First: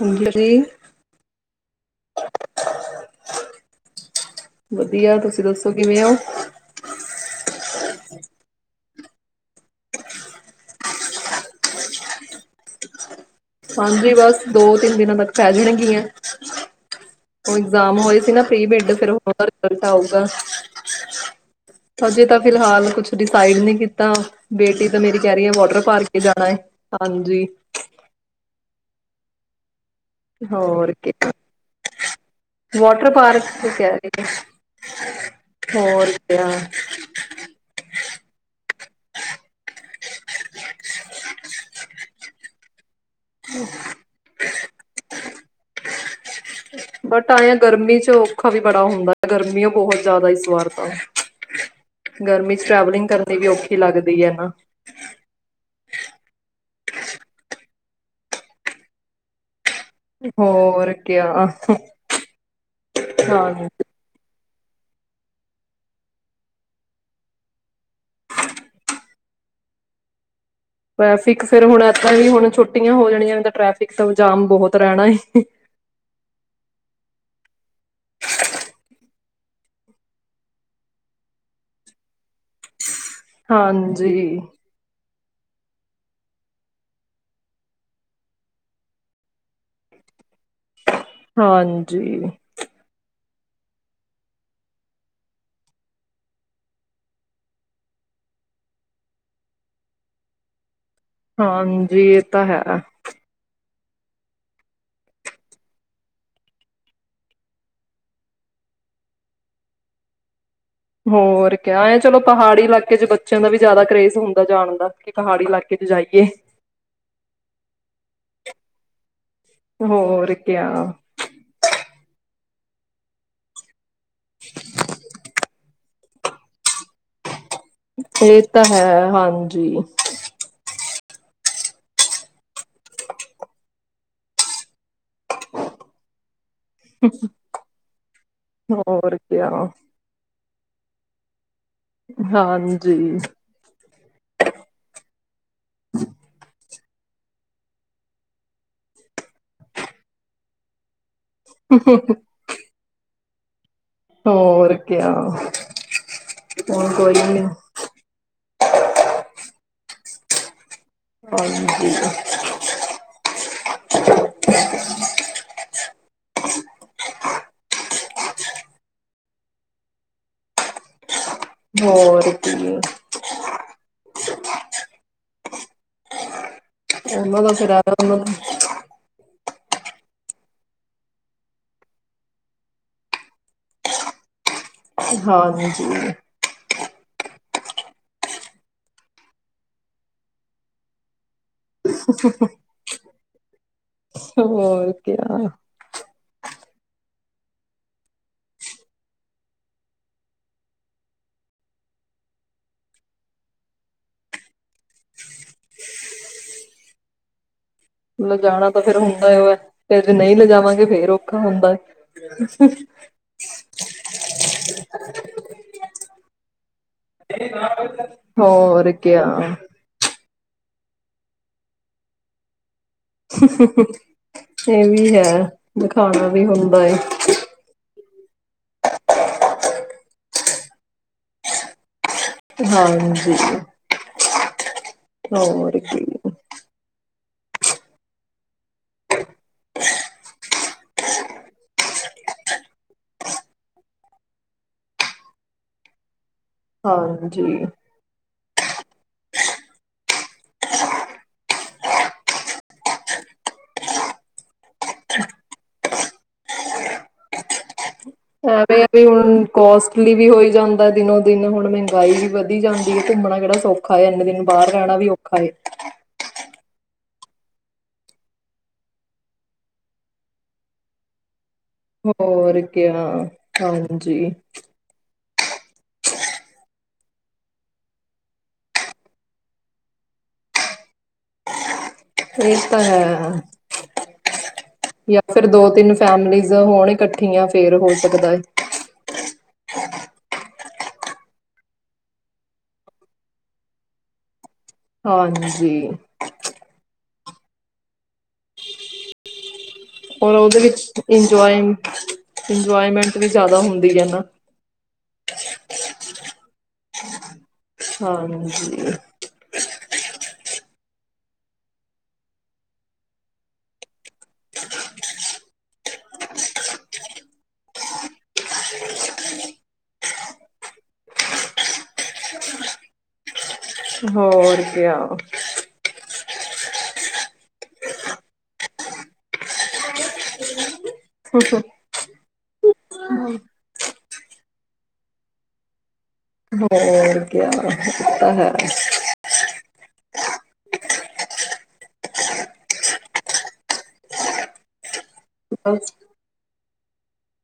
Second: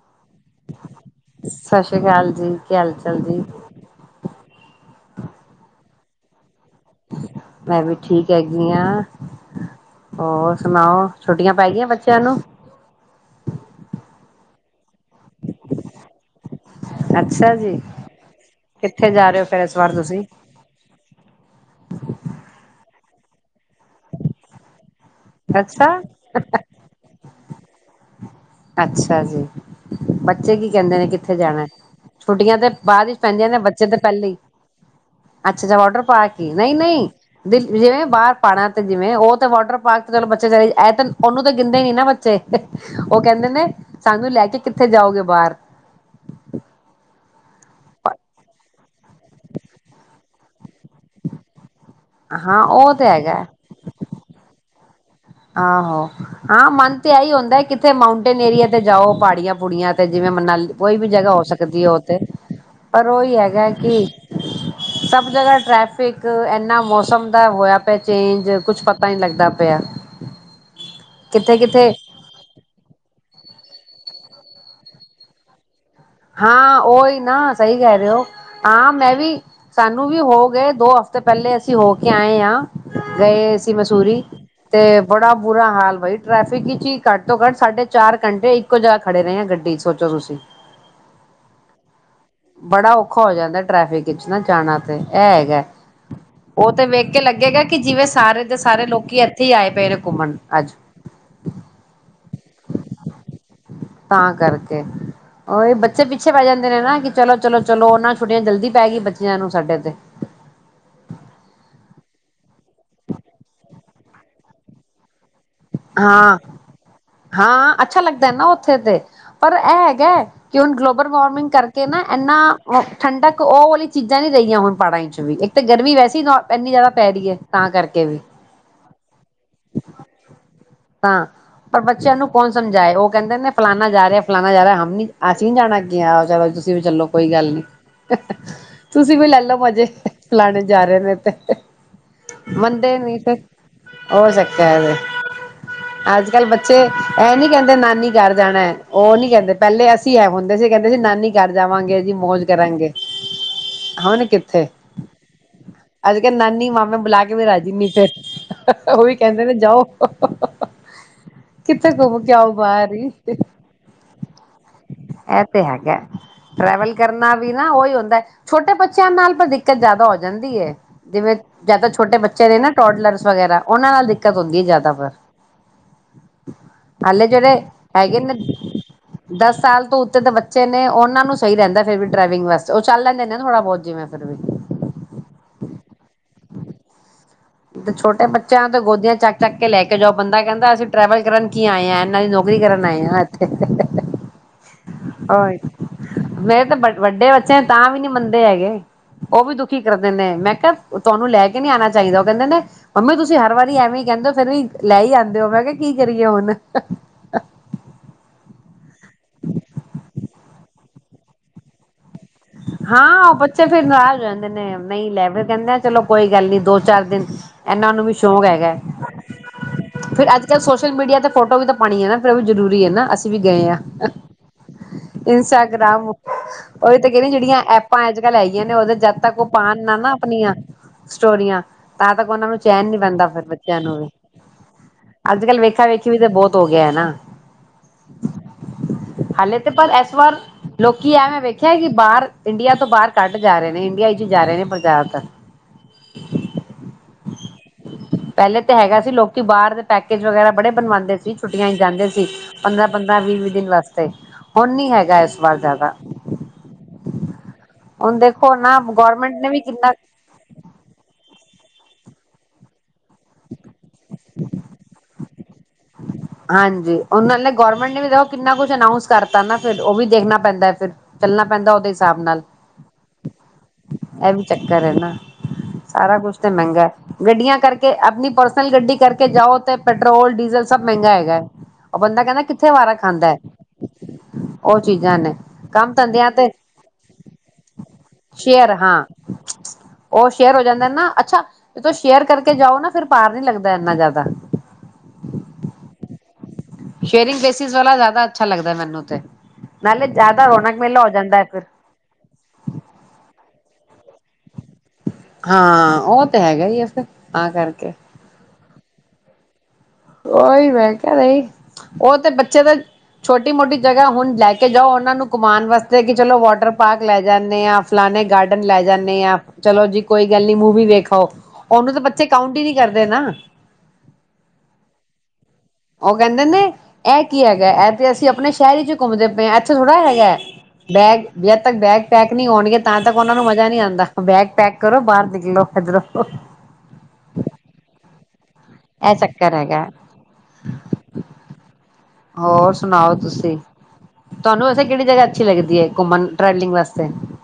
ਹਾਂਜੀ ਸਤਿ ਸ੍ਰੀ ਅਕਾਲ ਜੀ ਕੀ ਹਾਲ ਚਾਲ ਜੀ ਵਧੀਆ ਤੁਸੀਂ ਦੱਸੋ ਕਿਵੇ ਓ ਮੈਂ ਵੀ ਠੀਕ ਹੈਗੀ ਹਾਂ ਹੋਰ ਸੁਣਾਓ ਛੁੱਟੀਆਂ ਪੈ ਗਈਆਂ ਬੱਚਿਆਂ ਨੂੰ ਹਾਂਜੀ ਬਸ ਦੋ ਤਿੰਨ ਦਿਨਾਂ ਤੱਕ ਪੈ ਜਾਣਗੀਆਂ ਅੱਛਾ ਉਹ ਜੀ ਇਗਜਾਮ ਹੋਏ ਸੀ ਨਾ ਪ੍ਰੀ ਬਡ ਕਿੱਥੇ ਫਿਰ ਜਾ ਰਹੇ ਹੋ ਫੇਰ ਇਸ ਰਿਲਟ ਵਾਰ ਤੁਸੀਂ ਆਊਗਾ ਹਜੇ ਤਾਂ ਫਿਲਹਾਲ ਕੁਛ ਡਿਸਾਈਡ ਨੀ ਕੀਤਾ ਬੇਟੀ ਤਾ ਮੇਰੀ ਕਹਿ ਰਹੀ ਹੈ ਵਾਟਰ ਅੱਛਾ ਪਾਰਕ ਕੇ ਜਾਣਾ ਹੈ ਹਾਂਜੀ ਅੱਛਾ ਜੀ ਬੱਚੇ ਕੀ ਹੋਰ ਕਹਿੰਦੇ ਨੇ ਕਿਆ ਕਿੱਥੇ ਜਾਣਾ ਛੁੱਟੀਆਂ ਤੇ ਬਾਅਦ ਵਾਟਰ ਵਿਚ ਪਾਰਕ ਪੈਂਦੀਆਂ ਨੇ ਬੱਚੇ ਕਹਿ ਤੇ ਰਹੀ ਹੈ ਪਹਿਲਾਂ ਹੀ ਅੱਛਾ ਅੱਛਾ ਵਾਟਰ ਹੋਰ ਪਾਰਕ ਕਿਆ ਹੀ ਨਹੀਂ ਨਹੀਂ ਜਿਵੇਂ ਬਾਹਰ ਪਾੜਾ ਤੇ ਜਿਵੇਂ ਉਹ ਤੇ ਵਾਟਰ ਪਾਰਕ ਤੇ ਚਲੋ ਬੱਚੇ ਚਲੇ ਇਹ ਉਹਨੂੰ ਤਾਂ ਗਿਣਦੇ ਨੀ ਨਾ ਬੱਚੇ [unintelligible] ਉਹ ਕਹਿੰਦੇ ਨੇ ਸਾਨੂੰ ਲੈ ਕੇ ਕਿੱਥੇ ਜਾਓਗੇ ਬਾਹਰ ਬਟ ਆਏ ਆ ਗਰਮੀ ਚ ਔਖਾ ਵੀ ਬੜਾ ਹੁੰਦਾ ਗਰਮੀਓ ਬਹੁਤ ਜ਼ਿਆਦਾ ਇਸ ਵਾਰ ਤਾਂ ਗਰਮੀ ਹਾਂ ਚ ਉਹ ਟਰੈਵਲਿੰਗ ਤੇ ਕਰਨੀ ਹੈਗਾ ਵੀ ਔਖੀ ਲੱਗਦੀ ਹੈ ਨਾ [inaudible] ਆਹੋ ਹਾਂ ਮਨ ਤੇ ਇਹੀ ਹੁੰਦਾ ਕਿੱਥੇ ਮਾਊਂਟੇਨ ਏਰੀਆ ਤੇ ਜਾਓ ਪਹਾੜੀਆਂ ਕੁੜੀਆਂ ਤੇ ਜਿਵੇਂ ਮਨਾਲੀ ਹੋਰ ਕੋਈ ਵੀ ਜਗ੍ਹਾ ਕਿਆ ਹੋ ਸਕਦੀ ਹੈ ਉੱਥੇ ਪਰ ਉਹੀ ਹਾਂਜੀ ਹੈਗਾ ਕਿ ਸਭ ਜਗ੍ਹਾ ਟ੍ਰੈਫਿਕ ਇਨਾ ਮੌਸਮ ਦਾ ਹੋਇਆ ਪਿਆ ਚੇਂਜ ਕੁਛ ਪਤਾ ਨਹੀਂ ਲੱਗਦਾ ਪਿਆ। ਟਰੈਫਿਕ ਕਿੱਥੇ ਫੇਰ ਹੁਣ ਕਿੱਥੇ ਇਦਾਂ ਹੀ ਹੁਣ ਛੁੱਟੀਆਂ ਹੋ ਜਾਣੀਆਂ ਟਰੈਫਿਕ ਇੱਕ ਤਾਂ ਜਾਮ ਬਹੁਤ ਰਹਿਣਾ ਏ ਹਾਂ ਉਹੀ ਨਾ ਸਹੀ ਕਹਿ ਰਹੇ ਹੋ ਹਾਂ ਮੈਂ ਵੀ ਸਾਨੂੰ ਵੀ ਹੋ ਗਏ ਦੋ ਹਫ਼ਤੇ ਪਹਿਲੇ ਅਸੀਂ ਹੋ ਕੇ ਆਏ ਹਾਂ। ਗਏ ਸੀ ਮਸੂਰੀ ਹਾਂਜੀ, ਤੇ ਬੜਾ ਬੁਰਾ ਹਾਲ ਬਾਈ ਟ੍ਰੈਫਿਕ ਚ ਹੀ ਘੱਟ ਤੋਂ ਘੱਟ ਸਾਢੇ ਚਾਰ ਘੰਟੇ ਇੱਕੋ ਜਗ੍ਹਾ ਖੜੇ ਰਹੇ ਆ ਗੱਡੀ ਚ ਸੋਚੋ ਤੁਸੀਂ ਹਾਂਜੀ ਬੜਾ ਔਖਾ ਹੋ ਜਾਂਦਾ ਟ੍ਰੈਫਿਕ ਵਿੱਚ ਨਾ ਜਾਣਾ ਤੇ ਹੈਗਾ ਉਹ ਤੇ ਵੇਖ ਕੇ ਲੱਗੇਗਾ ਕਿ ਜਿਵੇਂ ਸਾਰੇ ਦੇ ਸਾਰੇ ਲੋਕੀ ਇੱਥੇ ਹੀ ਆਏ ਪਏ ਨੇ ਘੁੰਮਣ ਅੱਜ ਹਾਂਜੀ ਇਹ ਤਾਂ ਹੈਗਾ। ਤਾਂ ਕਰਕੇ ਉਹੀ ਬੱਚੇ ਪਿੱਛੇ ਪੈ ਜਾਂਦੇ ਨੇ ਨਾ ਕਿ ਚਲੋ -ਚਲੋ -ਚਲੋ ਉਹਨਾਂ ਛੁੱਟੀਆਂ ਜਲਦੀ ਪੈ ਗਈ ਬੱਚਿਆਂ ਨੂੰ ਸਾਡੇ ਤੇ ਹੋਰ ਕ ਐ ਚਲੋ ਪਹਾੜੀ ਇਲਾਕੇ 'ਚ ਬੱਚਿਆਂ ਦਾ ਵੀ ਜ਼ਿਆਦਾ ਕਰੇਜ਼ ਹੁੰਦਾ ਜਾਣ ਦਾ ਕਿ ਪਹਾੜੀ ਇਲਾਕੇ ਚ ਜਾਈਏ। ਹਾਂ -ਹਾਂ ਅੱਛਾ ਲੱਗਦਾ ਹੈ ਨਾ ਉਹ [unintelligible] ਪਰ ਇਹ ਹੈਗਾ ਹੋਰ ਕਿ ਕਿਆ ਹੁਣ ਗਲੋਬਲ ਵਾਰਮਿੰਗ ਕਰਕੇ ਨਾ ਇੰਨਾ ਠੰਡਕ ਉਹ ਵਲੀ ਚੀਜ਼ਾਂ ਨੀ ਰਹੀਆਂ ਹੁਣ ਪੜ੍ਹਾਈ 'ਚ ਵੀ ਤੇ ਗਰਮੀ ਵੈਸੇ ਇੰਨੀ ਜ਼ਿਆਦਾ ਪੈ ਰਹੀ ਐ। ਇਹ ਤਾਂ ਹੈ ਹਾਂਜੀ। ਤਾਂ ਪਰ ਬੱਚਿਆਂ ਨੂੰ ਕੌਣ ਸਮਝਾਏ ਉਹ ਕਹਿੰਦੇ ਨੇ ਫਲਾਨਾ ਜਾ ਰਿਹਾ ਫਲਾਨਾ ਜਾ ਰਿਹਾ ਹਮ ਨ ਅਸੀਂ ਨੀ ਜਾਣਾ ਕੀ ਤੁ ਵੀ ਚਲੋ ਕੋਈ ਗੱਲ ਨੀ ਹੋਰ ਤੁਸੀਂ ਵੀ ਲੈ ਕਿਆ। ਲੋ ਮਜ਼ੇ ਫਲਾਣੇ ਜਾ ਰਹੇ ਨੇ ਤੇ [inaudible] ਮੰਨਦੇ ਹਾਂਜੀ ਨਹੀਂ ਤੇ ਹੋ ਸਕਤੇ ਐਵੇਂ [inaudible] ਅੱਜ ਕੱਲ ਬੱਚੇ ਇਹ ਨੀ ਕਹਿੰਦੇ ਨਾਨੀ ਘਰ ਜਾਣਾ ਹੈ ਉਹ ਨੀ ਕਹਿੰਦੇ ਪਹਿਲੇ ਅਸੀਂ ਇਹ ਹੁੰਦੇ ਸੀ ਕਹਿੰਦੇ ਸੀ ਨਾਨੀ ਘਰ ਜਾਵਾਂਗੇ ਜੀ ਮੌਜ ਕਰਾਂਗੇ। ਹੁਣੇ ਕਿੱਥੇ ਹੋਰ ਕਿਆ ਅੱਜ ਕੱਲ ਨਾਨੀ ਹੁਣ ਮਾਮੇ ਕੋਈ ਬੁਲਾ ਕੇ ਨੀ ਵੀ ਰਾਜੀ ਫ ਉਹ ਵੀ ਕਹਿੰਦੇ ਨੇ ਜਾਓ। [inaudible] ਕਿੱਥੇ ਹਾਂਜੀ। ਘੁੰਮ ਕਿਉ ਬਾਹਰ ਹੀ ਇਹ ਤੇ ਹੈਗਾ ਟਰੈਵਲ ਕਰਨਾ ਵੀ ਨਾ ਉਹੀ ਹੁੰਦਾ ਛੋਟੇ ਬੱਚਿਆਂ ਨਾਲ ਪਰ ਦਿੱਕਤ ਜ਼ਿਆਦਾ ਹੋ ਜਾਂਦੀ ਹੈ ਜਿਵੇਂ ਜਾਂ ਤਾਂ ਛੋਟੇ ਹੋਰ ਬੱਚੇ ਨੇ ਨਾ ਕੀ ਟੋਡਲਰਸ ਵਗੈਰਾ ਉਹਨਾਂ ਨਾਲ ਦਿੱਕਤ ਹੁੰਦੀ ਜ਼ਿਆਦਾ ਪਰ ਹਾਲੇ ਉਹਨਾਂ ਦਾ ਜਿਹੜੇ ਫਿਰ ਆਇਆ ਉਹਨਾਂ ਹੈਗੇ ਨੇ ਨੂੰ ਦਸ ਸਾਲ ਤੋਂ ਉੱਤੇ ਦੇ ਬੱਚੇ ਨੇ ਉਹਨਾਂ ਨੂੰ ਸਹੀ ਰਹਦਾ ਫਿਰ ਵੀ ਡਵਿੰਗ ਵਾਸਤੇ ਉਹ ਚੱਲ ਲੈਂਦੇ ਨੇ ਨਾ ਥੋੜ੍ਹਾ ਬਹੁਤ ਜਿਵੇਂ ਫਿਰ ਵੀ ਹਾਂਜੀ ਤੇ ਛੋਟੇ ਬੱਚਿਆਂ ਤੇ ਗੋਦੀਆਂ ਚੱਕ ਚੱਕ ਕੇ ਲੈ ਕੇ ਜਾਓ ਬੰਦਾ ਕਹਿੰਦਾ ਅਸੀਂ ਟਰੈਵਲ ਕਰਨ ਕੀ ਆਏ ਆ ਇਹਨਾਂ ਦੀ ਨੌਕਰੀ ਕਰਨ ਆਏ ਆਂ। [inaudible] ਤੇ ਹੋਰ ਕਿਆ ਮੇਰੇ ਤਾਂ ਵੱਡੇ ਬੱਚੇ ਤਾਂ ਵੀ ਨੀ ਮੰਨਦੇ ਹੈਗੇ ਉਹ ਵੀ ਦੁਖੀ ਕਰ ਦਿੰਦੇ ਮੈਂ ਕਿਹਾ ਤੁਹਾਨੂੰ ਲੈ ਕੇ ਨਹੀਂ ਆਣਾ ਚਾਹੀਦਾ। ਕਹਿੰਦੇ ਨੇ ਮੰਮੀ ਤੁਸੀਂ ਹਰ ਵਾਰੀ ਐਵੇਂ ਕਹਿੰਦੇ ਹੋ ਫੇਰ ਵੀ ਲੈ ਹੀ ਆਉਂਦੇ ਹੋ ਮੈਂ ਕਿਹਾ ਕੀ ਕਰੀਏ ਹੁਣ ਲਿਜਾਣਾ ਤਾਂ ਫੇਰ ਹੁੰਦਾ ਉਹ ਹੈ ਫ ਜੇ ਨਹੀਂ ਲਿਜਾਵਾਂਗੇ ਫੇਰ ਔਖਾ ਹੁੰਦਾ। ਹਾਂ, ਉਹ ਬੱਚੇ ਫੇਰ ਨਾਰਾਜ਼ ਹੋ ਜਾਂਦੇ ਨੇ ਨਹੀਂ ਲੈ ਫਿਰ ਕਹਿੰਦੇ ਆ ਚਲੋ ਕੋਈ ਗੱਲ ਨੀ ਦੋ ਚਾਰ ਦਿਨ ਇਹਨਾਂ ਨੂੰ ਵੀ ਸ਼ੌਕ ਹੈਗਾ ਹੋਰ ਕਿਆ ਫੇਿਰ ਅੱਜ ਸੋਸ਼ਲ ਮੀਡੀਆ ਤੇ ਫੋਟੋ ਵੀ ਤਾਂ ਪਾਣੀ ਨਾ ਜਰੂਰੀ ਹੈ ਨਾ ਅਸੀਂ ਵੀ ਗਏ ਹਾਂ ਏ ਵੀ ਹੈ ਇੰਸਟਾਗ੍ਰਾਮ ਦਿਖਾਣਾ ਵੀ ਹੁੰਦਾ ਉਹ ਏ। ਐਪਾਂ ਅੱਜ ਕੱਲ੍ਹ ਹੈਈਆਂ ਨੇ ਉਹਦੇ ਜਦ ਤੱਕ ਉਹ ਪਾ ਨਾ ਨਾ ਆਪਣੀਆਂ ਸਟੋਰੀਆਂ ਤਾਂ ਤੱਕ ਉਹਨਾਂ ਨੂੰ ਚੈਨ ਨੀ ਪੈਂਦਾ ਹਾਂਜੀ ਫਿਰ ਬੱਚਿਆਂ ਨੂੰ ਵੀ ਅੱਜ ਕੱਲ ਹੋਰ ਵੇਖਾ ਕੀ ਵੇਖੀ ਵੀ ਤੇ ਬਹੁਤ ਹੋ ਗਿਆ ਨਾ ਹਾਲ ਤੇ ਪਰ ਐਸ ਵਾਰ ਲੋਕੀ ਐਵੇਂ ਵਖੀ ਅੱਛਿਆ ਕਿ ਬਾਹਰ ਇੰਡੀਆ ਤੋਂ ਬਾਹਰ ਕੱਢ ਜਾ ਰਹੇ ਨੇ ਇੰਡੀਆ ਵਿੱਚ ਜਾ ਰਹੇ ਨੇ ਪੰਜਾਬ ਹਾਂਜੀ ਪਹਿਲਾਂ ਤੇ ਹੈਗਾ ਸੀ ਲੋਕੀ ਬਾਹਰ ਦੇ ਪੈਕ ਵਗੈਰਾ ਬੜੇ ਬਣਵਾਉਂਦੇ ਸੀ ਛੁੱਟੀਆਂ ਜਾਂਦੇ ਸੀ ਪੰਦਰਾਂ ਪੰਦਰਾਂ ਵੀਹ ਵੀਹ ਦਿਨ ਵਾਸਤੇ ਹੁਣ ਨੀ ਹੈਗਾ ਇਸ ਵਾਰ ਜ਼ਿਆਦਾ ਹੁਣ ਦੇਖੋ ਨਾ ਐਵੇਂ ਆ ਵੀ ਗੌਰਮੈਂਟ ਹੁਣ ਨੇ ਵੀ ਕਿੰਨਾ ਕੋਸਟਲੀ ਵੀ ਹੋਈ ਜਾਂਦਾ ਦਿਨੋ ਦਿਨ ਹੁਣ ਮਹਿੰਗਾਈ ਵਧੀ ਜਾਂਦੀ ਹੈ ਘੁੰਮਣਾ ਕਿਹੜਾ ਸੌਖਾ ਇੰਨੇ ਦਿਨ ਬਾਹਰ ਰਹਿਣਾ ਵੀ ਔਖਾ ਹੈ। ਹਾਂਜੀ ਉਹਨਾਂ ਨੇ ਗੌਰਮੈਂਟ ਨੇ ਵੀ ਦੇਖੋ ਕਿੰਨਾ ਕੁਛ ਅਨਾਊਂਸ ਕਰਤਾ ਨਾ ਫਿਰ ਉਹ ਵੀ ਦੇਖਣਾ ਪੈਂਦਾ ਫਿਰ ਚੱਲਣਾ ਪੈਂਦਾ ਉਹਦੇ ਹਿਸਾਬ ਨਾਲ ਹੋਰ ਕਿਆ ਹਾਂਜੀ ਇਹ ਵੀ ਚੱਕਰ ਹੈ ਨਾ ਸਾਰਾ ਕੁਛ ਤੇ ਮਹਿੰਗਾ ਗੱਡੀਆਂ ਕਰਕੇ ਆਪਣੀ ਪਰਸਨਲ ਗੱਡੀ ਕਰਕੇ ਜਾਓ ਤੇ ਪੈਟਰੋਲ ਡੀਜ਼ਲ ਸਭ ਮਹਿੰਗਾ ਹੈਗਾ ਹੈ। ਉਹ ਬੰਦਾ ਕਹਿੰਦਾ ਇਹ ਕਿੱਥੇ ਤਾਂ ਵਾਰਾ ਹੈ ਖਾਂਦਾ ਉਹ ਚੀਜ਼ਾਂ ਜਾਂ ਨੇ ਫਿਰ ਦੋ ਕੰਮ ਤਿੰਨ ਧੰਦਿਆਂ ਤੇ ਫੈਮਲੀਜ਼ ਹੋਣ ਇਕੱਠੀੀਆਂ ਫੇਰ ਹੋ ਸਕਦਾ ਹੈ ਸ਼ੇਅਰ ਹਾਂ ਉਹ ਸ਼ੇਰੋ ਜਾਂਦਾ ਨਾ ਅੱਛਾ ਤੁਸੀਂ ਸ਼ੇਅਰ ਕਰਕੇ ਜਾਓ ਨਾ ਫਿਰ ਭਾਰ ਨੀ ਲੱਗਦਾ ਇੰਨਾ ਜ਼ਿਆਦਾ ਹਾਂਜੀ ਸ਼ੇਅਰਿੰਗ ਬੇਸਿਸ ਵਾਲਾ ਜ਼ਿਆਦਾ ਅੱਛਾ ਲੱਗਦਾ ਮੈਨੂੰ ਤੇ ਨਾਲੇ ਔਰ ਜ਼ਿਆਦਾ ਉਹਦੇ ਰੌਣਕ ਮੇਲਾ ਵਿੱਚ ਹੋ ਜਾਂਦਾ ਹੈ ਇੰਜੋਏ ਫਿਰ ਇੰਜੋਏਮੈਂਟ ਵੀ ਜ਼ਿਆਦਾ ਹੁੰਦੀ ਵਧ ਨਾ ਹਾਂ ਉਹ ਤੇ ਹੈਗਾ ਆ [unintelligible] ਹਾਂਜੀ ਹੂੰ ਕੋਈ ਮੈਂ ਕ ਨਹੀਂ ਉਹ ਤੇ ਬੱਚੇ ਤਾਂ ਛੋਟੀ ਮੋਟੀ ਜਗਾ ਹੁਣ ਲੈ ਕੇ ਜਾਓ ਨੂੰ ਘਮਾਨ ਵਾਸਤੇ ਚਲੋ ਵਾਟਰ ਪਾਰਕ, ਲੈ ਜਾਂੇ ਆ ਫਲਾਨ ਗਾਰਡਨ, ਲੈ ਜਾਂਦੇ ਆ ਚਲੋ ਜੀ ਕੋਈ ਗੱਲ ਨ ਮੂਵੀ, ਵੇਖੋ ਓਨੂੰ ਤਾਂ ਬੱਚੇ ਕਾਉਟ ਹੀ ਨੀ ਕਰਦੇ ਨਾ ਹੋਰ ਕਿਆ ਉਹ ਕਹਿੰਦੇ ਨੇ ਇਹ ਕੀ ਹੈਗਾ ਇਹ ਤੇ ਅਸੀਂ ਆਪਣੇ ਸ਼ਹਿਰ ਚ ਘੁੰਮਦੇ ਪਏ ਹਾਂ ਇੱਥੇ ਥੋੜ੍ਹਾ ਹੈਗਾ ਹੈ ਬੈਗ ਜਦ ਤੱਕ ਬੈਗ ਪੈਕ ਨਹੀਂ ਹੋਣਗੇ ਤਾਂ ਤੱਕ ਉਹਨਾਂ ਨੂੰ ਮਜ਼ਾ ਨਹੀਂ ਆਉਂਦਾ ਬੈਗ ਪੈਕ ਕਰੋ, ਬਾਰ ਨਿਕਲੋ ਹੋਰ ਕਿਆ ਹੈ। ਇਹ ਚੱਕਰ ਹੈਗਾ ਹੋਰ ਸੁਣਾਓ ਤੁਸੀਂ ਤੁਹਾਨੂੰ ਵਸੇ ਕਿਹੜੀ ਜਗ੍ਹਾ ਅੱਛ ਲੱਗਦੀ ਹੈ ਬਸ ਘੁੰਮਣ ਟਰਵਲਿੰਗ ਵਸਤੇ ਸਹੀ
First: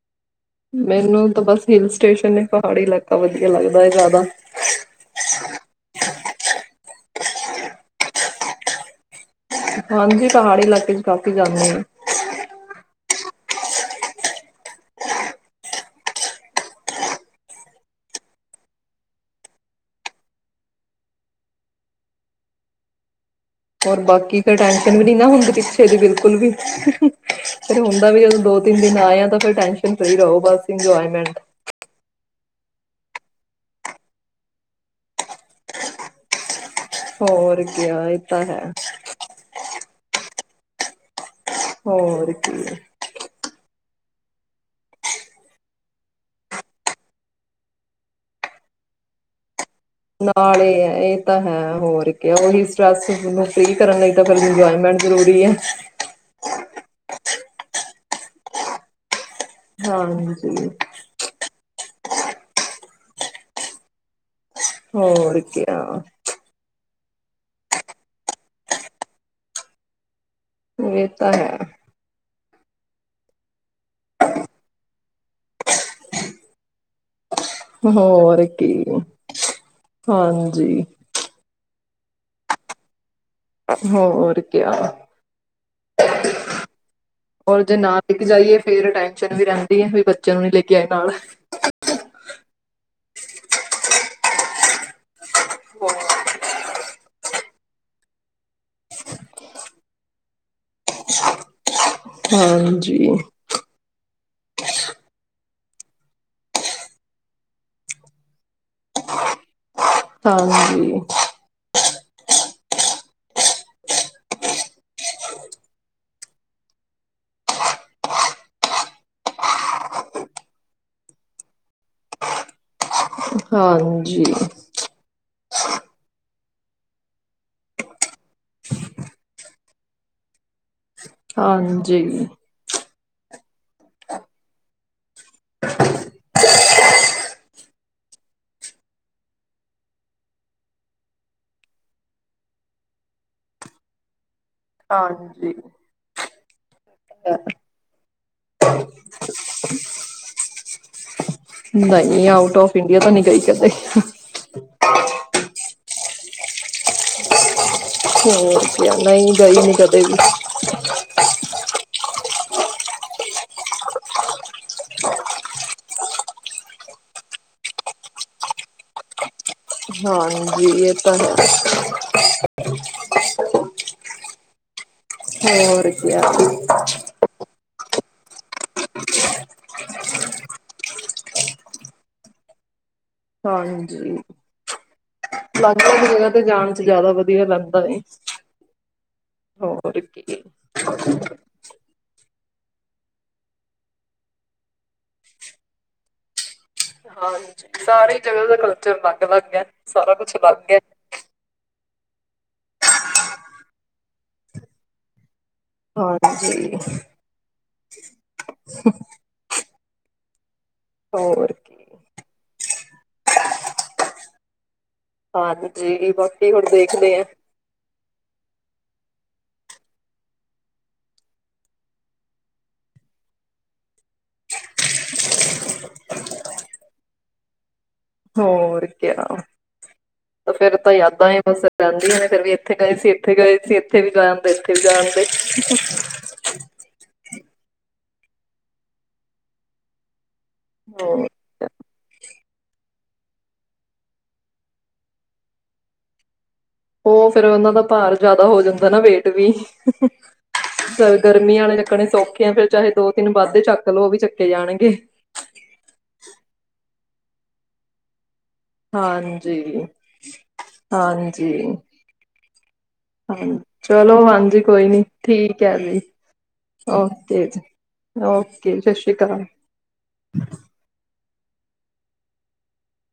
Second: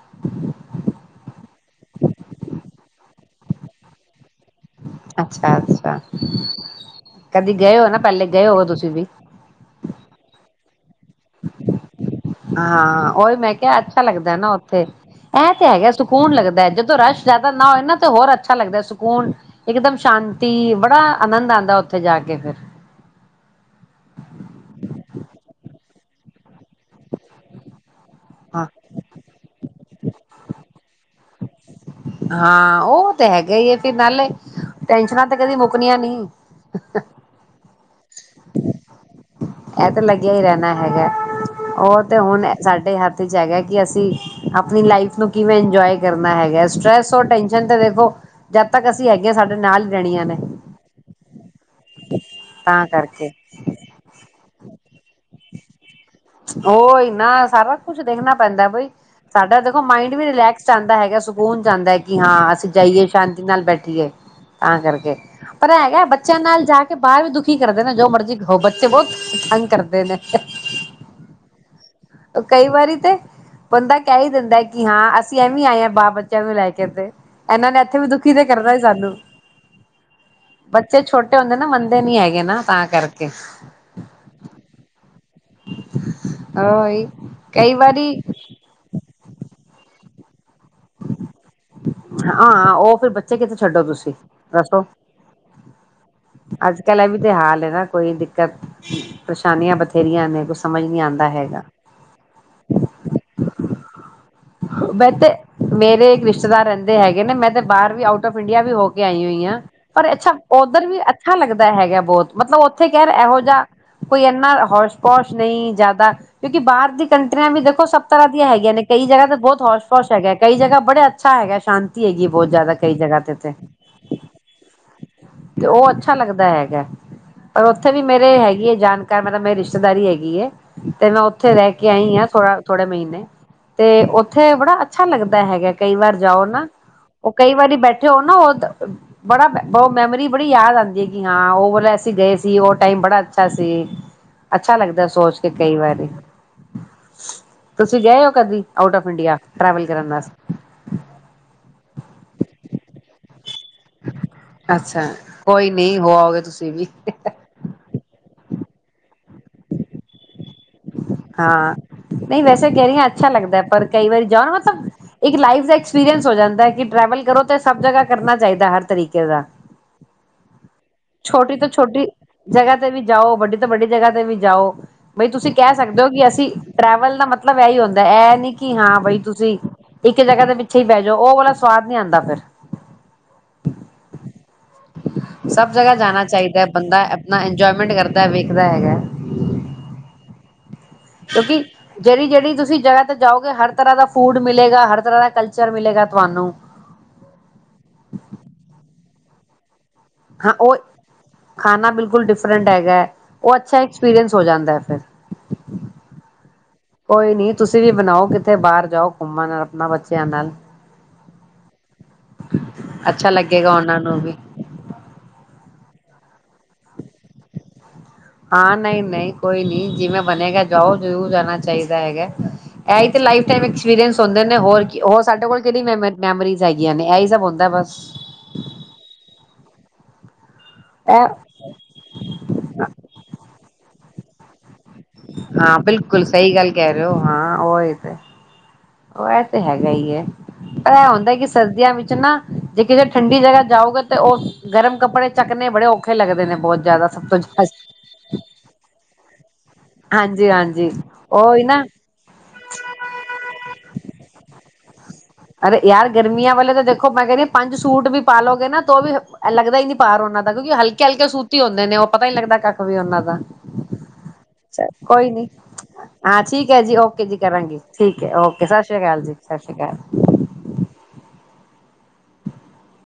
ਮੈਨੂੰ ਤਾਂ ਬਸ ਹਿਲ ਸਟੇਸ਼ਨ ਨੇ ਪਹਾੜੀ ਇਲਾਕਾ ਵਧੀਆ ਲੱਗਦਾ ਹੈ ਜ਼ਿਆਦਾ ਅੱਛਾ ਅੱਛਾ ਕਦੀ ਗਏ ਹੋ ਨਾ ਪਹਿਲੇ ਗਏ ਹੋ ਤੁਸੀਂ ਵੀ ਹਾਂਜੀ ਪਹਾੜੀ ਇਲਾਕੇ ਚ ਕਾਫੀ ਜਾਂਦੇ ਆ ਹਾਂ ਉਹੀ ਮੈਂ ਕਿਹਾ ਅੱਛਾ ਲੱਗਦਾ ਨਾ ਉੱਥੇ ਇਹ ਤੇ ਹੈਗਾ ਸਕੂਨ ਲੱਗਦਾ ਜਦੋਂ ਰਸ਼ ਜ਼ਿਆਦਾ ਨਾ ਹੋਏ ਨਾ ਤੇ ਹੋਰ ਅੱਛਾ ਲੱਗਦਾ ਸਕੂਨ ਇੱਕਦਮ ਸ਼ਾਂਤੀ ਬੜਾ ਆਨੰਦ ਆਉਂਦਾ ਉੱਥੇ ਜਾ ਕੇ ਫਿਰ ਹੋਰ ਬਾਕੀ ਕੋ ਟੈਂਸ਼ਨ ਵੀ ਨੀ ਨਾ ਹੁੰਦੀ ਪਿੱਛੇ ਦੀ ਬਿਲਕੁਲ ਵੀ ਫਿਰ ਹੂਹੂ ਤਦੀ ਅ ਦੋ ਹਾਂ ਤਿੰਨ ਦਿਨ ਆਏ ਆ ਫਿਰਰ ਟੈਂਸ਼ਨ ਫਰੀ ਰਹੋ ਬਸ ਇੰਜੋਏਮੈਂਟ ਹਾਂ, ਉਹ ਤੇ ਹੈਗਾ ਹੀ ਆ ਫਿਰ ਨਾਲੇ ਟੈਨਸ਼ਨਾਂ ਤੇ ਕਦੀ ਮੁੱਕਣੀਆਂ ਨਹੀਂ ਹੋਰ ਆ ਇਹ ਤਾਂ ਹੈ। ਹੋਗਿਆ ਉਹ ਤੇ ਹੋਰ ਹੁਣ ਕੀ ਸਾਡੇ ਹੱਥ ਚ ਹੈਗਾ ਕਿ, ਅਸੀਂ ਆਪਣੀ ਲਾਈਫ ਨੂੰ ਕਿਵੇਂ ਇੰਜੋਏ ਕਰਨਾ ਹੈਗਾ, ਸਟਰ੍ਰੈਸ ਔਰ ਟੈਸ਼ਨ ਤੇ ਦੇਖੋ ਜਦ ਤੱਕ ਅਸੀਂ ਹੈਗੇ ਹ ਸਾਡੇ ਨਾਲ ਰਹਿਣੀਆਂ ਨੇ ਨਾਲ ਇਹ ਹੈ ਇਹ ਤਾਂ ਹੈ ਹੋਰ ਉਹੀ ਤਾਂ ਸਟਰੈਸ ਕਰਕੇ ਫਰੀ ਕਰਨ ਲਈ ਤਾਂ ਫਿਰ ਇੰਜੋਏਮੈਂਟ ਜ਼ਰੂਰੀ ਹੈ। ਉਹ ਇਨਾ ਸਾਰਾ ਕੁਛ ਦੇਖਣਾ ਪੈਂਦਾ ਬਈ ਸਾਡਾ ਦੇਖੋ ਮਾਇੰਡ ਵੀ ਰਿਲੈਕਸ ਹਾਂਜੀ ਜਾਂਦਾ ਹੈਗਾ ਸਕੂਨ ਜਾਂਦਾ ਹੈ। ਕਿ ਹਾਂ ਅਸੀਂ ਜਾਈਏ ਸ਼ਾਂਤੀ ਨਾਲ ਬੈਠੀਏ ਤਾਂ ਕਰਕੇ ਹੋਰ ਪਰ ਕਿਆ ਹੈਗਾ ਬੱਚਿਆਂ ਨਾਲ ਜਾ ਕੇ ਬਾਹਰ ਵੀ ਦੁਖੀ ਕਰਦੇ ਨੇ, ਜੋ ਮਰਜ਼ੀ ਹੋ ਬੱਚੇ ਬਹੁਤ ਤੰਗ ਕਰਦੇ ਨੇ ਇਹ ਤਾਂ ਹੈ ਕਈ ਵਾਰੀ ਤੇ ਬੰਦਾ ਕਹਿ ਹੀ ਦਿੰਦਾ ਕਿ ਹਾਂ ਅਸੀਂ ਐਵੇਂ ਆਏ ਹਾਂ ਬਾਪ ਬੱਚਿਆਂ ਨੂੰ ਲੈ ਕੇ ਤੇ ਇਹਨਾਂ ਨੇ ਇੱਥੇ ਵੀ ਦੁਖੀ ਤੇ ਹੋਰ ਕਰਨਾ ਸੀ ਕੀ ਸਾਨੂੰ ਹਾਂਜੀ ਬੱਚੇ ਛੋਟੇ ਹੁੰਦੇ ਨਾ ਮੰਦੇ ਨੀ ਹੈਗੇ ਨਾ ਤਾਂ ਕਰਕੇ ਹੋ ਰ ਕਿਆ ਉਹੀ ਹੋਰ ਕਈ ਜੇ ਨਾ ਵਾਰੀ ਲਗ ਜਾਈਏ ਫੇਰ ਟੈਨਸ਼ਨ ਵੀ ਰਹਿੰਦੀ ਹੈ। ਵਈ ਬੱਚਿਆਂ ਨੂੰ ਨਹੀਂ ਲੇ ਹਾਂ, ਉਹ ਫਿਰ ਬੱਚੇ ਕਿਥੇ ਛੱਡੋ ਤੁਸੀਂ? ਦੱਸੋ? ਅੱਜ ਕੱਲ ਐ ਵੀ ਤੇ ਹਾਲ ਐ ਨਾ ਕੋਈ ਦਿੱਕਤ ਪਰੇਸ਼ਾਨੀਆਂ ਬਥੇਰੀਆਂ ਨੇ, ਕੁਸ ਹਾਂਜੀ। ਮੈ ਤੇ, ਮੇਰੇ ਇੱਕ ਰਿਸ਼ਤੇਦਾਰ ਰਹਿੰਦੇ ਹੈਗੇ ਨੇ, ਮੈਂ ਤੇ ਬਾਹਰ ਵੀ ਆਊਟ ਆਫ ਇੰਡੀਆ ਵੀ ਹੋ ਕੇ ਆਈ ਹੋਈ ਆਂ। ਪਰ ਅੱਛਾ ਉੱਧਰ ਹਾਂਜੀ ਵੀ ਅੱਛਾ ਲੱਗਦਾ ਹੈਗਾ ਬਹੁਤ। ਮਤਲਬ ਉੱਥੇ ਕਹਿ ਰਹੇ ਇਹੋ ਜਿਹਾ ਕੋਈ ਇੰਨਾ ਹੋਸ਼ ਪੌਸ਼ ਨਹੀਂ ਜ਼ਿਆਦਾ ਕਿਉਂਕਿ ਬਾਹਰ ਦੀ ਕੰਟਰੀਆਂ ਵੀ ਦੇਖੋ ਸਭ ਤਰ੍ਹਾਂ ਦੀਆਂ ਹੈਗੀਆਂ ਨੇ, ਕਈ ਜਗ੍ਹਾ ਤੇ ਬਹੁਤ ਹੌਸ਼-ਪੌਸ਼ ਹੈਗਾ। ਕਈ ਜਗਾ ਬੜੇ ਅੱਛਾ ਹੈਗਾ, ਸ਼ਾਂਤੀ ਹੈਗੀ ਬਹੁਤ ਜ਼ਿਆਦਾ ਕਈ ਜਗ੍ਹਾ ਤੇ ਤੇ ਹਾਂਜੀ। ਤੇ ਉਹ ਅੱਛਾ ਲੱਗਦਾ ਹੈਗਾ, ਪਰ ਉੱਥੇ ਵੀ ਮੇਰੇ ਹੈਗੀ ਐ ਜਾਣਕਾਰ ਮਤਲਬ ਮੇਰੇ ਰਿਸ਼ਤੇਦਾਰੀ ਹੈਗੀ ਐ ਤੇ ਮੈਂ ਉੱਥੇ ਰਹਿ ਕੇ ਆਈ ਹਾਂਜੀ ਆਂ, ਥੋੜਾ ਥੋੜੇ ਮਹੀਨੇ। ਤੇ ਉ ਥੇ ਬੜਾ ਅੱਛਾ ਲੱਗਦਾ ਹੈਗਾ, ਕਈ ਵਾਰ ਜਾਓ ਨਾ। ਉਹ ਕਈ ਵਾਰੀ ਬੈਠੇ ਹੋ ਨਾ ਉਦ ਅਹ ਬੜਾ ਬ, ਮੈਮੋਰੀ ਬੜੀ ਯਾਦ ਆਂਦੀ ਕਿ ਹਾਂ ਉਹ ਵਲਾ ਅਸੀਂ ਗਏ ਸੀ, ਉਹ ਟਾਈਮ ਬੜਾ ਅੱਛਾ ਸੀ। ਅੱਛਾ ਲੱਗਦਾ ਸੋਚ ਕੇ ਹਾਂਜੀ ਕਈ ਵਾਰੀ। ਤੁਸੀਂ ਗਏ ਹੋ ਕਦੀ ਆਊਟ ਆਫ ਇੰਡੀਆ, ਟਰੈਵਲ ਕਰਨ ਵਾਸ [unintelligible] ਨਹੀਂ, ਆਊਟ ਔਫ ਇੰਡੀਆ ਤਾਂ ਨਈ ਗਈ ਕਦੇ। ਅੱਛਾ ਕੋਈ ਨਹੀਂ, ਹੋਆਓਗੇ ਤੁਸੀਂ ਵੀ। ਹੋਰ ਕਆ, ਨਈ ਗਈ ਨੀ ਕਦੇ ਵੀ। ਹਾਂ ਨਹੀਂ ਵੈਸੇ ਕਹਿ ਰਹੀ ਆਂ, ਅੱਛਾ ਲੱਗਦਾ ਪਰ ਕਈ ਵਾਰੀ ਜਾਓ ਤਾਂ ਇੱਕ ਲਾਈਫ ਦਾ ਐਕਸਪੀਰੀੰਸ ਹੋ ਜਾਂਦਾ ਕਿ ਟ੍ਰੈਵਲ ਕਰੋ ਤੇ ਸਭ ਜਗ੍ਹਾ ਕਰਨਾ ਚਾਹੀਦਾ, ਹਰ ਤਰੀਕੇ ਦਾ। ਹਾਂਜੀ। ਤਾਂ ਹੈ ਛੋਟੀ ਤੋਂ ਛੋਟੀ ਜਗ੍ਹਾ ਤੇ ਵੀ ਜਾਓ, ਵੱਡੀ ਤੇ ਬੜੀ ਜਗ੍ਹਾ ਤੇ ਵੀ ਜਾਓ। ਬਈ ਤੁਸੀਂ ਕਹਿ ਹੋਰ ਸਕਦੇ ਓ ਕਿਆ ਕਿ ਅਸੀਂ ਟਰੈਵਲ ਦਾ ਮਤ ਲਬ ਇਹੀ ਹੁੰਦਾ, ਅਈ ਨੀ ਕਿ ਹਾਂ ਬਈ ਤੁਸੀਂ ਇੱਕ ਜਗ੍ਹਾ ਦੇ ਪਿੱਛੇ ਹੀ ਪੈ ਜਾਓ, ਉਹ ਵਾਲਾ ਸਵਾਦ ਨੀ ਆਂਦਾ ਫਿਰ। ਹਾਂਜੀ, ਸਭ ਬਲ ਜਗ੍ਹਾ ਜਾਣਾ ਚਾਹੀਦੈ, ਬੰਦਾ ਆਪਣਾ ਇੰਜੋਏਮੈਂਟ ਏ ਕਰਦਾ ਵੇਖਦਾ ਹੈਗਾ ਐ। ਹੋਰ ਕੀ ਕਿਉਂਕਿ ਜਿਹੜੀ ਜਿਹੜੀ ਤੁਸੀਂ ਜਗ੍ਹਾ ਤੇ ਜਾਓਗੇ, ਹਰ ਤਰ੍ਹਾਂ ਦਾ ਫੂਡ ਮਿਲੇਗਾ, ਹਰ ਤਰ੍ਹਾਂ ਦਾ ਕਲਚਰ ਮਿਲੇਗਾ ਤੁਹਾਨੂੰ। ਹਾਂਜੀ, ਸਾਰੀ ਜਗ੍ਹਾ ਦਾ ਕਲਚਰ ਅਲੱਗ ਅਲੱਗ ਐ। ਸਾਰਾ ਕੁਛ ਹਾਂ ਅਲੱਗ ਉਹ ਐ। ਖਾਣਾ ਬਿਲਕੁਲ ਡਿਫਰੈਂਟ ਹੈਗਾ, ਉਹ ਅੱਛਾ ਐਕਸਪੀਰੀਅੰਸ ਹੋ ਜਾਂਦਾ ਏ ਫਿਰ। ਹਾਂਜੀ ਕੋਈ ਨੀ ਤੁਸੀਂ ਵੀ ਬਣਾਓ, ਕਿੱਥੇ ਬਾਹਰ ਜਾਓ ਘੁੰਮਣ ਆਪਣਾ ਬੱਚਾ ਧਿਆਨ ਨਾਲ ਹੋਰ ਕੀ ਅੱਛਾ ਲੱਗੇਗਾ ਉਹਨਾ ਨੂੰ ਵੀ। ਹਾਂਜੀ ਬਾਕੀ ਹੁਣ ਦੇਖਦੇ ਐਂ। ਹਾਂ ਨਈ-ਨਈ ਕੋਈ ਨੀ, ਜਿਵੇਂ ਬਣੇਗਾ ਜਾਔ ਜਰੂਰ ਜਾਣਾ ਚਾਹੀਦਾ ਹੈਗੈ। ਐਈ ਤੇ ਲਾਈਫ ਟਾਈਮ ਐਕਸਪੀਰੀਅਂਸ ਹੁੰਦੇ ਨੇ ਹੋਰ ਕੀ, ਹੋਰ ਸਾਡੇ ਕੋਲ ਕਿਹੜੀ ਮੈਮ ਮੈਮਰਿਜ਼ ਹੈਗੀਆਂ ਨੇ ਐਈ ਸਭ ਹੁੰਦਾ ਐ ਬਸ। ਹੋਰ ਕਿਆ ਫੇਰ ਤਾਂ ਇਹ ਯਾਦਾਂ ਈ ਬਸ ਰਹਿੰਦੀਆਂ ਨੇ ਫੇਰ ਵੀ ਇੱਥੇ ਗਏ ਸੀ, ਇੱਥੇ ਗਏ ਸੀ, ਇੱਥ ਇੱਥੇ ਵੀ ਬੈ ਆਂਦੇ। ਵੀ ਜਾ ਆਂਦੇ ਹਾਂ ਬਿਲਕੁਲ ਸਈ ਗੱਲ ਕਹਿ ਰਏ ਔ। ਹਾਂ ਔ ਹੇ ਤੇ ਔ ਐ ਤੇ ਹੈਗਾ ਈ ਏ। ਪਰ ਇਹ ਹੋਰ ਹੁੰਦੈ ਕਿ ਸਰਦੀਆਂ ਵਿੱਚ ਨਾ ਜ ਕਿ ਜੇ ਠੰਡੀ ਜਗਾ ਜਾਔਗੇ ਤੇ ਉਹ ਗਰਮ ਕੱਪੜੇ ਚੱਕਣੇ ਬੜੇ ਔਖੇ ਲੱਗਦੇ ਨੇ। ਬਹੁਤ ਜ਼ਿਆਦਾ ਸਭ ਔਹ ਤੋਂ ਫੇਰ ਉਹਨਾਂ ਦਾ ਭਾਰ ਜਿਆਦਾ ਹੋ ਜਾਂਦਾ ਨਾ, ਵੇਟ ਵੀ। ਹਾਂਜੀ ਹਾਂਜੀ ਗ ਉਹੀ ਗਰਮੀਆਂ ਆਲੇ ਨਾ ਰਖਣੇ ਸੌਖੇ ਆ ਫੇਰ। ਚਾਹੇ ਦੋ-ਤਿੰਨ ਵਾਧੇ ਚੱਕ ਲੋ, ਉਹ ਵੀ ਚੱਕੇ ਜਾਣਗੇ। ਅਰੇ ਯਾਰ ਗਰਮੀਆਂ ਵਾਲੇ ਤਾਂ ਦੇਖੋ ਮੈਂ ਕਹਿ ਰਈ ਆਂ ਪੰਜ ਸੂਟ ਵੀ ਪਾ ਲੋਗੇ ਨਾ ਤੋ ਵੀ ਹ ਐ ਹਾਂਜੀ, ਲੱਗਦਾ ਈ ਨੀ ਭਾਰ ਉਹਨਾਂ ਦਾ ਕਿਉਂਕਿ ਹਲਕੇ-ਹਲਕੇ ਸੂਤੀ ਹਾਂਜੀ, ਹੁੰਦੇ ਨੇ ਉਹ, ਪਤਾ ਈ ਨੀ ਲੱਗਦਾ ਕੱਖ ਵੀ ਉਹਨਾਂ ਦਾ। ਹਾਂ ਚਲੋ ਹਾਂਜੀ ਕੋਈ ਨੀ, ਠੀਕ ਹੈ ਜੀ ਹਾਂ ਠੀਕ ਐ ਜੀ। ਔਕੇ ਜੀ, ਕਰਾਂਗੀ। ਠੀਕ ਐ, ਔਕੇ। ਸਤਿ ਸ੍ਰੀ ਅਕਾਲ ਜੀ, ਸਤਿ ਸ਼੍ਰੀ ਕਾਲ। [unintelligible]